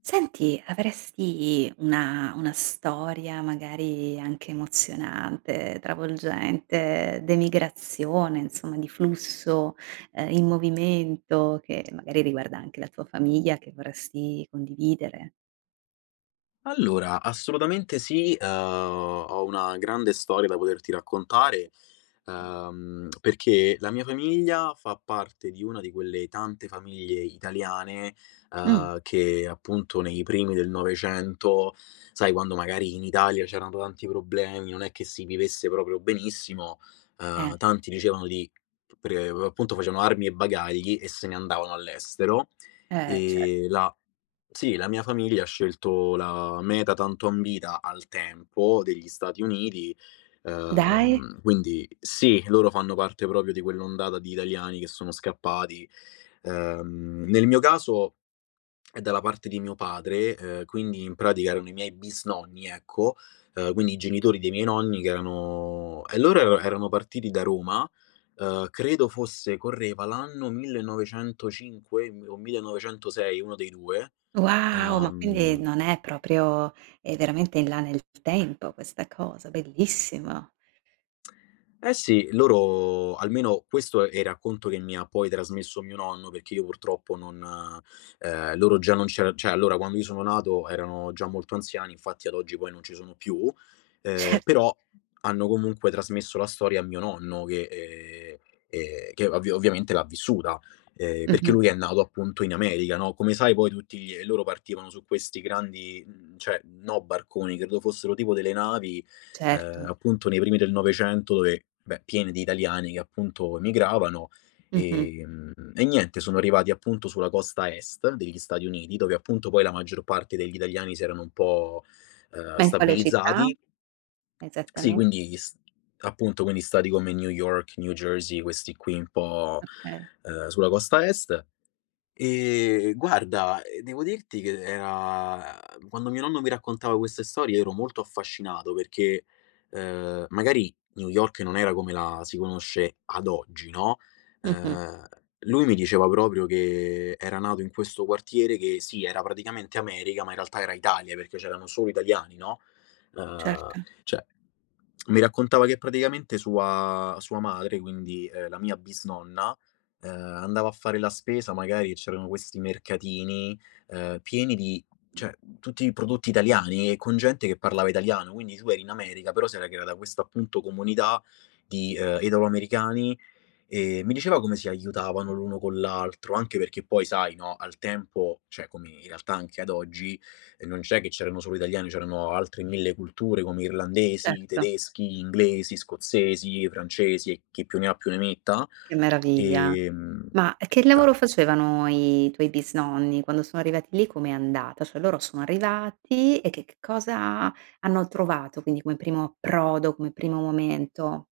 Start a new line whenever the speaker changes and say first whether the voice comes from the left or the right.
right: Senti, avresti una storia magari anche emozionante, travolgente, d'emigrazione, insomma di flusso, in movimento che magari riguarda anche la tua famiglia che vorresti condividere?
left: Allora, assolutamente sì, ho una grande storia da poterti raccontare, perché la mia famiglia fa parte di una di quelle tante famiglie italiane,
right: Mh,
left: che appunto nei primi del '900, sai, quando magari in Italia c'erano tanti problemi, non è che si vivesse proprio benissimo,
right: eh,
left: tanti dicevano di pre appunto facevano armi e bagagli e se ne andavano all'estero.
right: cer
left: E la Sì, la mia famiglia ha scelto la meta tanto ambita al tempo degli Stati Uniti,
right: dai?
left: quindi sì, loro fanno parte proprio di quell'ondata di italiani che sono scappati. Nel mio caso è dalla parte di mio padre, quindi in pratica erano i miei bisnonni, ecco, quindi i genitori dei miei nonni che erano e loro ero erano partiti da Roma, credo fosse correva l'anno 1905 o 1906, uno dei 2.
right: Wow, ma quindi
left: ehm
right: non è proprio è veramente in là nel tempo questa cosa, bellissimo.
left: Eh sì, loro, almeno questo è il racconto che mi ha poi trasmesso mio nonno, perché io purtroppo non. Loro già non c'era, cioè allora quando io sono nato erano già molto anziani, infatti ad oggi poi non ci sono più,
right: Cer
left: però hanno comunque trasmesso la storia a mio nonno che ovviamente l'ha vissuta, perché
right: mh-mh,
left: lui è nato appunto in America, no, come sai poi loro partivano su questi grandi, cioè no, barconi, credo fossero tipo delle navi
right: certo.
left: appunto nei primi del Novecento, dove, beh, piene di italiani che appunto emigravano,
right: Mh-mh.
left: e niente, sono arrivati appunto sulla costa est degli Stati Uniti, dove appunto poi la maggior parte degli italiani si erano un po',
right: Ma in quale città
left: stabilizzati. Sì,
right: esattamente?
left: quindi s appunto, quindi stati come New York, New Jersey, questi qui un po',
right: Okay.
left: sulla costa est. Guarda, devo dirti che era quando mio nonno mi raccontava queste storie ero molto affascinato, perché, magari New York non era come la si conosce ad oggi, no,
right: Mh-mh.
left: ehm, lui mi diceva proprio che era nato in questo quartiere che sì, era praticamente America, ma in realtà era Italia, perché c'erano solo italiani, no, ehm,
right: Certo,
left: cioè mi raccontava che praticamente sua madre, quindi, la mia bisnonna, andava a fare la spesa, magari c'erano questi mercatini, pieni di, cioè, tutti i prodotti italiani e con gente che parlava italiano, quindi tu eri in America, però si era creata questa appunto comunità di, italoamericani. Mi diceva come si aiutavano l'uno con l'altro, anche perché poi sai, no, al tempo, cioè come in realtà anche ad oggi, non c'è, che c'erano solo italiani, c'erano altre 1000 culture come irlandesi,
right: certo.
left: tedeschi, inglesi, scozzesi, francesi e chi più ne ha più ne metta.
right: Che meraviglia.
left: Ehm
right: Ma che lavoro facevano i tuoi bisnonni? Quando sono arrivati lì com'è andata? Cioè loro sono arrivati e che cosa hanno trovato, quindi come primo approdo, come primo momento?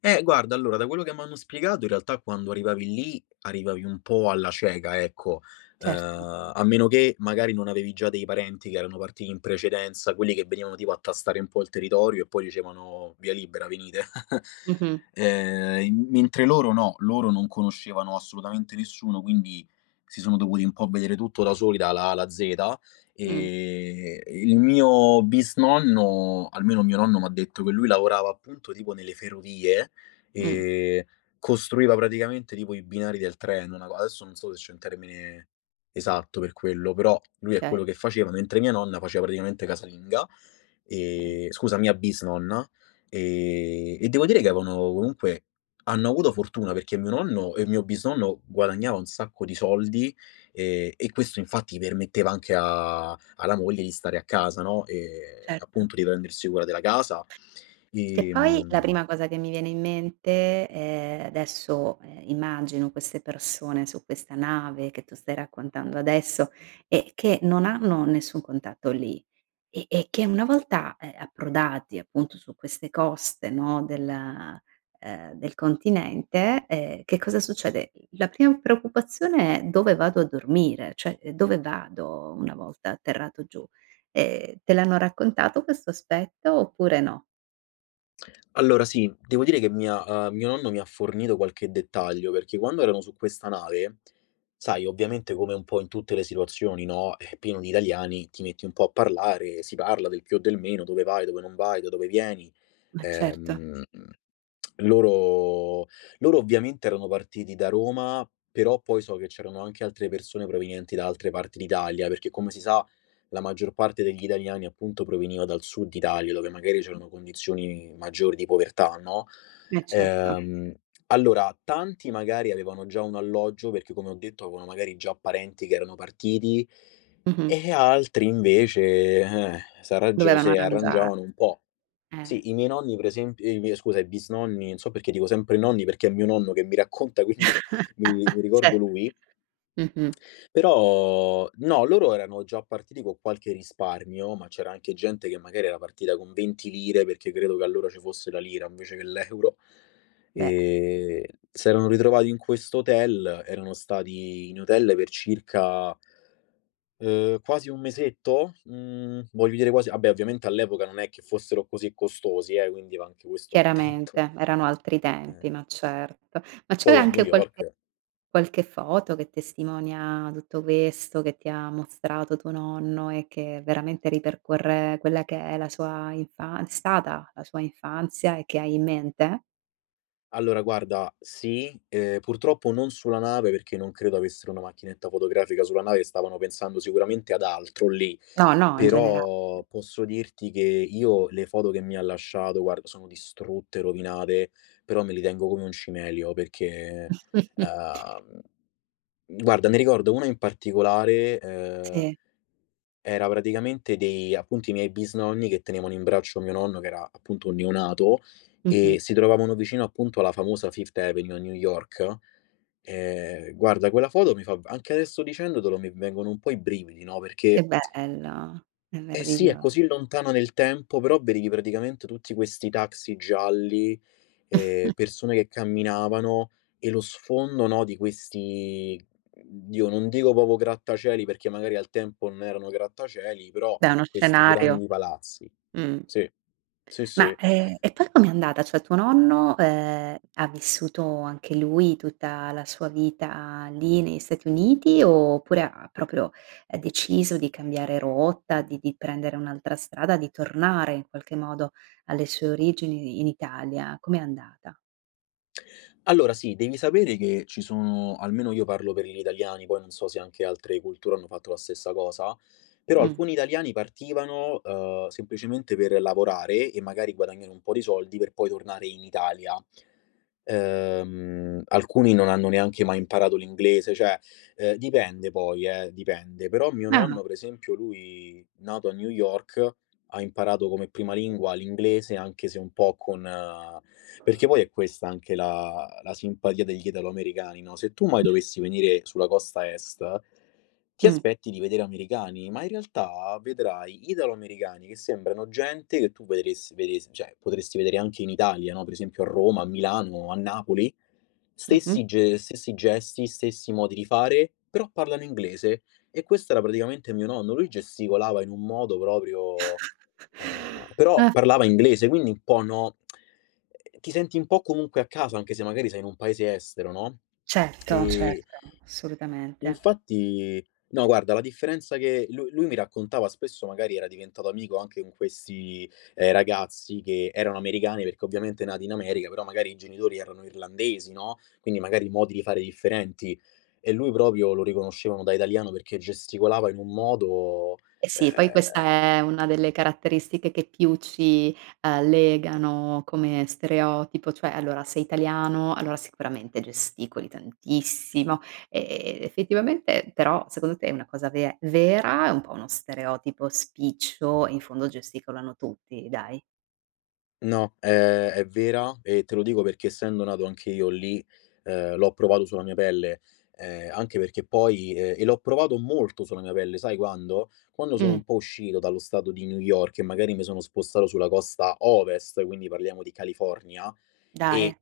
left: Guarda, allora, da quello che m'hanno spiegato, in realtà quando arrivavi lì, arrivavi un po' alla cieca, ecco.
right: Certo.
left: A meno che magari non avevi già dei parenti che erano partiti in precedenza, quelli che venivano tipo a tastare un po' il territorio e poi dicevano: "Via libera, venite".
right: Mh-mh.
left: In Mentre loro no, loro non conoscevano assolutamente nessuno, quindi si sono dovuti un po' vedere tutto da soli, dalla A alla Z.
right: Mh,
left: Il mio bisnonno, almeno mio nonno m'ha detto che lui lavorava appunto tipo nelle ferrovie
right: mh.
left: e costruiva praticamente tipo i binari del treno, una co adesso non so se c'è un termine esatto per quello, però lui è
right: Okay,
left: quello che faceva, mentre mia nonna faceva praticamente casalinga,
right: okay.
left: scusa, mia bisnonna, e devo dire che avevano comunque hanno avuto fortuna perché mio nonno e mio bisnonno guadagnava un sacco di soldi, e questo infatti permetteva anche a alla moglie di stare a casa, no,
right: Certo.
left: appunto di prendersi cura della casa,
right: Che poi la
left: ehm
right: prima cosa che mi viene in mente, adesso, immagino queste persone su questa nave che tu stai raccontando adesso e che non hanno nessun contatto lì e che una volta, approdati appunto su queste coste, no, della del continente, che cosa succede? La prima preoccupazione è: dove vado a dormire? Cioè, dove vado una volta atterrato giù? Te l'hanno raccontato questo aspetto oppure no?
left: allora sì, devo dire che mi ha mio nonno mi ha fornito qualche dettaglio, perché quando erano su questa nave, sai, ovviamente, come un po' in tutte le situazioni, no, è pieno di italiani, ti metti un po' a parlare, si parla del più o del meno, dove vai, dove non vai, da dove vieni,
right: Ma certo.
left: ehm loro loro ovviamente erano partiti da Roma, però poi so che c'erano anche altre persone provenienti da altre parti d'Italia, perché come si sa la maggior parte degli italiani appunto proveniva dal sud Italia, dove magari c'erano condizioni maggiori di povertà, no,
right: Eh certo.
left: ehm, allora tanti magari avevano già un alloggio, perché come ho detto avevano magari già parenti che erano partiti,
right: Mh-mh.
left: e altri invece, s'arraggia
right: Dovevano
left: si
right: arrangiar
left: arrangiavano un po'.
right: eh.
left: Sì, i miei nonni, per esempio, i miei, scusa, i bisnonni, non so perché dico sempre nonni, perché è mio nonno che mi racconta, quindi mi
right: Cer
left: ricordo lui.
right: mh-mh.
left: Però no, loro erano già partiti con qualche risparmio, ma c'era anche gente che magari era partita con 20 lire, perché credo che allora ci fosse la lira invece che l'euro,
right: Beh,
left: e s'erano ritrovati in quest'hotel, erano stati in hotel per circa quasi un mesetto? Mhmm, voglio dire quasi, vabbè, ovviamente all'epoca non è che fossero così costosi, quindi va anche questo va detto.
right: chiaramente erano altri
left: Eh.
right: tempi, ma certo. Ma c'è
left: Poi a New
right: anche
left: York
right: qualche qualche foto che testimonia tutto questo, che ti ha mostrato tuo nonno e che veramente ripercorre quella che è la sua infan è stata la sua infanzia e che hai in mente?
left: Allora, guarda, sì, purtroppo non sulla nave, perché non credo avessero una macchinetta fotografica sulla nave, stavano pensando sicuramente ad altro lì,
right: No, no, in generale.
left: però posso dirti che io le foto che mi ha lasciato, guarda, sono distrutte, rovinate, però me li tengo come un cimelio perché. uhm Guarda, ne ricordo uno in particolare,
right: Sì.
left: era praticamente dei appunto, i miei bisnonni che tenevano in braccio mio nonno, che era appunto un neonato,
right: Mh-mh.
left: e si trovavano vicino appunto alla famosa Fifth Avenue a New York. Guarda, quella foto mi fa anche adesso, dicendotelo mi vengono un po' i brividi, no,
right: Che
left: perché
right: bello, è
left: eh sì, è
right: meraviglio
left: così lontana nel tempo, però vedevi praticamente tutti questi taxi gialli, persone che camminavano e lo sfondo, no, di questi, oddio, non dico proprio grattacieli, perché magari al tempo non erano grattacieli, però
right: da uno
left: questi
right: scenario.
left: grandi palazzi.
right: Mh.
left: Sì, sì, sì.
right: Ma, e poi com'è andata? Cioè tuo nonno, ha vissuto anche lui tutta la sua vita lì negli Stati Uniti, oppure ha proprio, deciso di cambiare rotta, di prendere un'altra strada, di tornare in qualche modo alle sue origini in Italia? Com'è andata?
left: Allora sì, devi sapere che ci sono, almeno io parlo per gli italiani, poi non so se anche altre culture hanno fatto la stessa cosa, però
right: Mh.
left: alcuni italiani partivano, semplicemente per lavorare e magari guadagnare un po' di soldi per poi tornare in Italia. Alcuni non hanno neanche mai imparato l'inglese, cioè, dipende, poi, dipende. Però mio
right: Ah.
left: nonno, per esempio, lui, nato a New York, ha imparato come prima lingua l'inglese, anche se un po' con perché poi è questa anche la simpatia degli italoamericani, no, se tu mai
right: Mh.
left: dovessi venire sulla costa est ti
right: Mh.
left: aspetti di vedere americani, ma in realtà vedrai italoamericani che sembrano gente che tu vedresti vedes cioè potresti vedere anche in Italia, no, per esempio a Roma, a Milano, a Napoli.
right: Mh-mh.
left: Stessi gesti, stessi modi di fare, però parlano inglese e questo era praticamente mio nonno. Lui gesticolava in un modo proprio, però
right: Ah,
left: parlava inglese, quindi un po', no, ti senti un po' comunque a casa, anche se magari sei in un paese estero, no,
right: certo,
left: ehm,
right: certo, assolutamente.
left: infatti. No, guarda, la differenza che lu lui mi raccontava spesso, magari era diventato amico anche con questi, ragazzi che erano americani, perché ovviamente nati in America, però magari i genitori erano irlandesi, no, quindi magari modi di fare differenti, e lui proprio lo riconoscevano da italiano perché gesticolava in un modo.
right: Eh sì, poi questa
left: ehm
right: è una delle caratteristiche che più ci, legano come stereotipo, cioè allora sei italiano, allora sicuramente gesticoli tantissimo, e e effettivamente però secondo te è una cosa ve vera, è un po' uno stereotipo spiccio e in fondo gesticolano tutti, dai.
left: No, è vera, e te lo dico perché essendo nato anche io lì, l'ho provato sulla mia pelle, anche perché poi l'ho provato molto sulla mia pelle, sai quando? Quando sono
right: Mh,
left: un po' uscito dallo stato di New York e magari mi sono spostato sulla costa ovest, quindi parliamo di California, e
right: dai,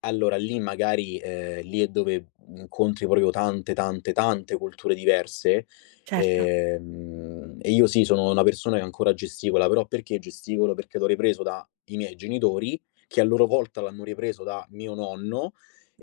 left: allora lì, magari, lì è dove incontri proprio tante, tante, tante culture diverse,
right: certo.
left: e io sì, sono una persona che ancora gesticola, però perché gesticolo? Perché l'ho ripreso dai miei genitori, che a loro volta l'hanno ripreso da mio nonno,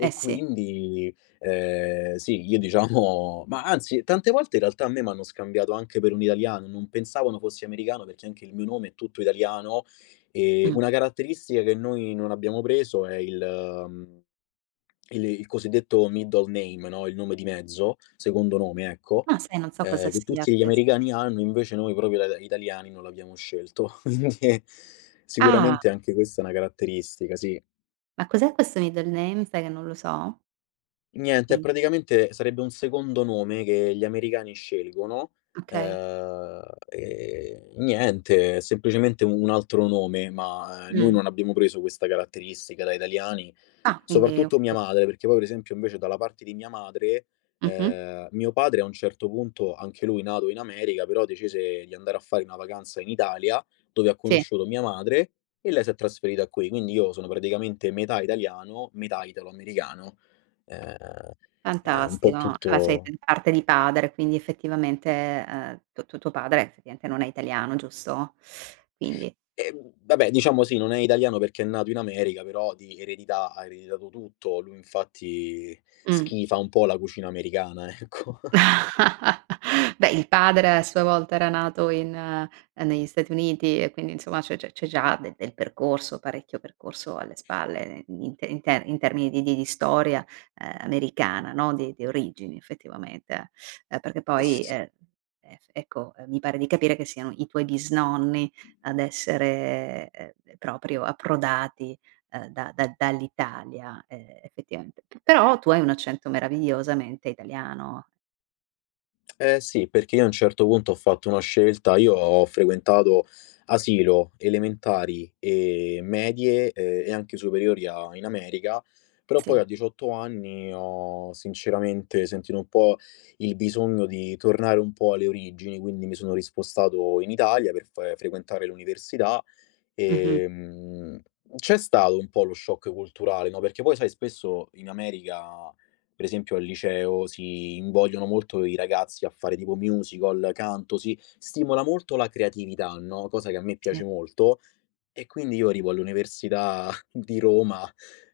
right: Eh sì,
left: quindi, sì, io diciamo ma anzi tante volte in realtà a me m'hanno scambiato anche per un italiano, non pensavano fossi americano perché anche il mio nome è tutto italiano.
right: mh.
left: Una caratteristica che noi non abbiamo preso è il mhmm, il cosiddetto middle name, no, il nome di mezzo, secondo nome, ecco,
right: Ma sai non so cosa
left: che
right: sia
left: tutti gli
right: ques
left: americani hanno, invece noi proprio da italiani non l'abbiamo scelto. Quindi,
right: ah,
left: sicuramente anche questa è una caratteristica, sì.
right: ma cos'è questo middle name, sai che non lo so?
left: Niente, è
right: Quindi
left: praticamente sarebbe un secondo nome che gli americani scelgono,
right: okay,
left: ehm, e niente, è semplicemente un altro nome, ma, noi
right: mh.
left: non abbiamo preso questa caratteristica da italiani,
right: Ah, quindi ho
left: soprattutto mia
right: capi
left: madre, perché poi per esempio invece dalla parte di mia madre,
right: mh-mh.
left: mio padre a un certo punto, anche lui nato in America, però decise di andare a fare una vacanza in Italia, dove ha
right: Sì,
left: conosciuto mia madre e lei si è trasferita qui, quindi io sono praticamente metà italiano, metà italo-americano. Ehm, è un po'
right: fantastico. Ah, beh, sei
left: tutto
right: p parte di padre, quindi effettivamente, tu tuo padre effettivamente non è italiano, giusto? Quindi
left: vabbè, diciamo sì, non è italiano perché è nato in America, però di eredità ha ereditato tutto. Lui infatti
right: mh.
left: schifa un po' la cucina americana, ecco.
right: Beh, il padre a sua volta era nato in negli Stati Uniti e quindi insomma c'è già de del percorso, parecchio percorso alle spalle in te in ter in termini di storia, americana, no, di origini effettivamente, perché poi,
left: Es
right: e ecco, mi pare di capire che siano i tuoi bisnonni ad essere, proprio approdati, da dall'Italia, effettivamente. Però tu hai un accento meravigliosamente italiano.
left: Eh sì, perché io a un certo punto ho fatto una scelta, io ho frequentato asilo, elementari e medie, e anche superiori a in America, però poi
right: Sì.
left: a 18 anni ho sinceramente sentito un po' il bisogno di tornare un po' alle origini, quindi mi sono rispostato in Italia per f frequentare l'università.
right: Mh-mh,
left: Ehm, C'è stato un po' lo shock culturale, no, perché poi sai spesso in America, per esempio al liceo, si invogliono molto i ragazzi a fare tipo musical, canto, si stimola molto la creatività, no, cosa che a me
right: sì.
left: piace molto, e quindi io arrivo all'università di Roma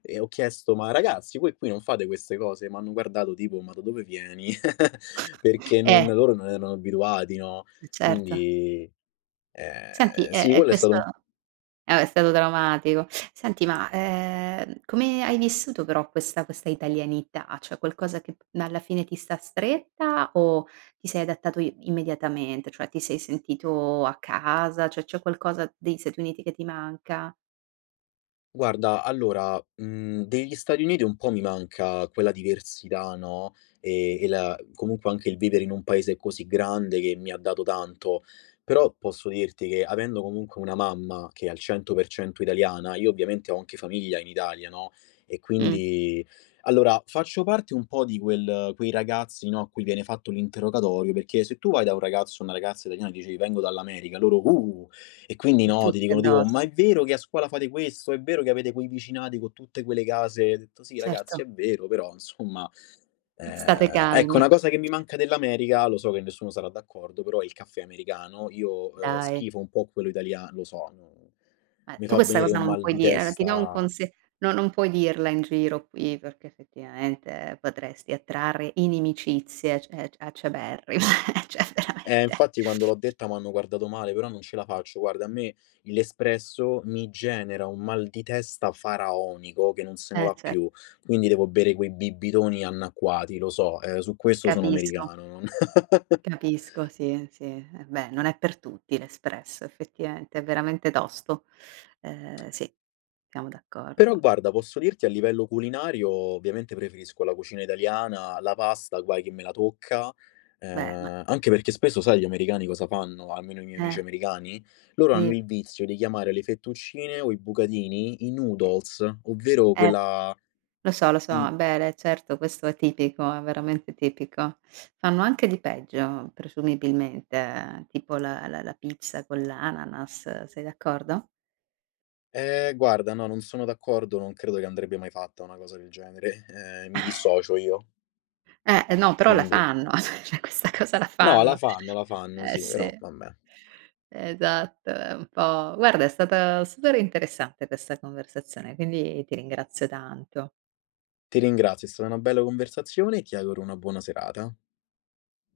left: e ho chiesto: "Ma ragazzi voi qui non fate queste cose?" M'hanno guardato tipo: "Ma da dove vieni?" Perché non,
right: Eh,
left: loro non erano abituati, no,
right: certo.
left: quindi,
right: Senti, e
left: sì,
right: e
left: quello è stato
right: questo
left: un.
right: è stato traumatico. Senti, ma, come hai vissuto però questa questa italianità? Cioè qualcosa che p alla fine ti sta stretta o ti sei adattato i immediatamente? Cioè ti sei sentito a casa? Cioè c'è qualcosa degli Stati Uniti che ti manca?
left: Guarda, allora, degli Stati Uniti un po' mi manca quella diversità, no, e la comunque anche il vivere in un paese così grande che mi ha dato tanto. Però posso dirti che avendo comunque una mamma che è al 100% italiana, io ovviamente ho anche famiglia in Italia, no, e
right: Mh,
left: quindi allora, faccio parte un po' di quel quei ragazzi, no, a cui viene fatto l'interrogatorio, perché se tu vai da un ragazzo o una ragazza italiana e dici: "Vengo dall'America", loro!" E quindi no, ti
right: tutti
left: dicono tipo: "Ma
right: addosso.
left: è vero che a scuola fate questo? È vero che avete quei vicinati con tutte quelle case?" Ho detto: "Sì
right: Certo,
left: ragazzi, è vero, però insomma".
right: state
left: Ecco,
right: calmi.
left: una cosa che mi manca dell'America, lo so che nessuno sarà d'accordo, però è il caffè americano. Io,
right: Dai.
left: schifo un po' quello italia, lo so, mi
right: Tu
left: fa
right: questa
left: venire
right: cosa
left: un
right: non
left: mal
right: puoi
left: di
right: dirla, ti do un
left: testa.
right: conse no non puoi dirla in giro qui, perché effettivamente potresti attrarre inimicizie ac acerberrime, cioè veramente.
left: Infatti quando l'ho detta m'hanno guardato male, però non ce la faccio. Guarda, a me l'espresso mi genera un mal di testa faraonico che non se ne va
right: Cer
left: più, quindi devo bere quei bibitoni annacquati, lo so, su questo sono
right: capisco,
left: americano, non
right: capisco, sì, sì. Eh beh, non è per tutti l'espresso effettivamente, è veramente tosto. Sì, siamo
left: però
right: d'accordo.
left: guarda, posso dirti a livello culinario, ovviamente preferisco la cucina italiana, la pasta, guai che me la tocca,
right: Beh, ma
left: anche perché spesso sai gli americani cosa fanno, almeno i miei amici
right: eh,
left: americani? Loro hanno
right: dimmi.
left: il vizio di chiamare le fettuccine o i bucatini i noodles, ovvero
right: Eh
left: quella
right: Lo so, lo
left: mhmm,
right: so, beh, le certo questo è tipico, è veramente tipico. Fanno anche di peggio presumibilmente, tipo la pizza con l'ananas, sei d'accordo?
left: guarda, no, non sono d'accordo, non credo che andrebbe mai fatta una cosa del genere, mi dissocio io,
right: No, però la
left: quindi
right: fanno, cioè questa cosa la
left: no, la
right: fanno.
left: fanno, la fanno,
right: Eh
left: sì,
right: sì,
left: però vabbè.
right: esatto, è un po' guarda è stata super interessante questa conversazione, quindi ti ringrazio tanto.
left: Ti ringrazio, è stata una bella conversazione e ti auguro una buona serata.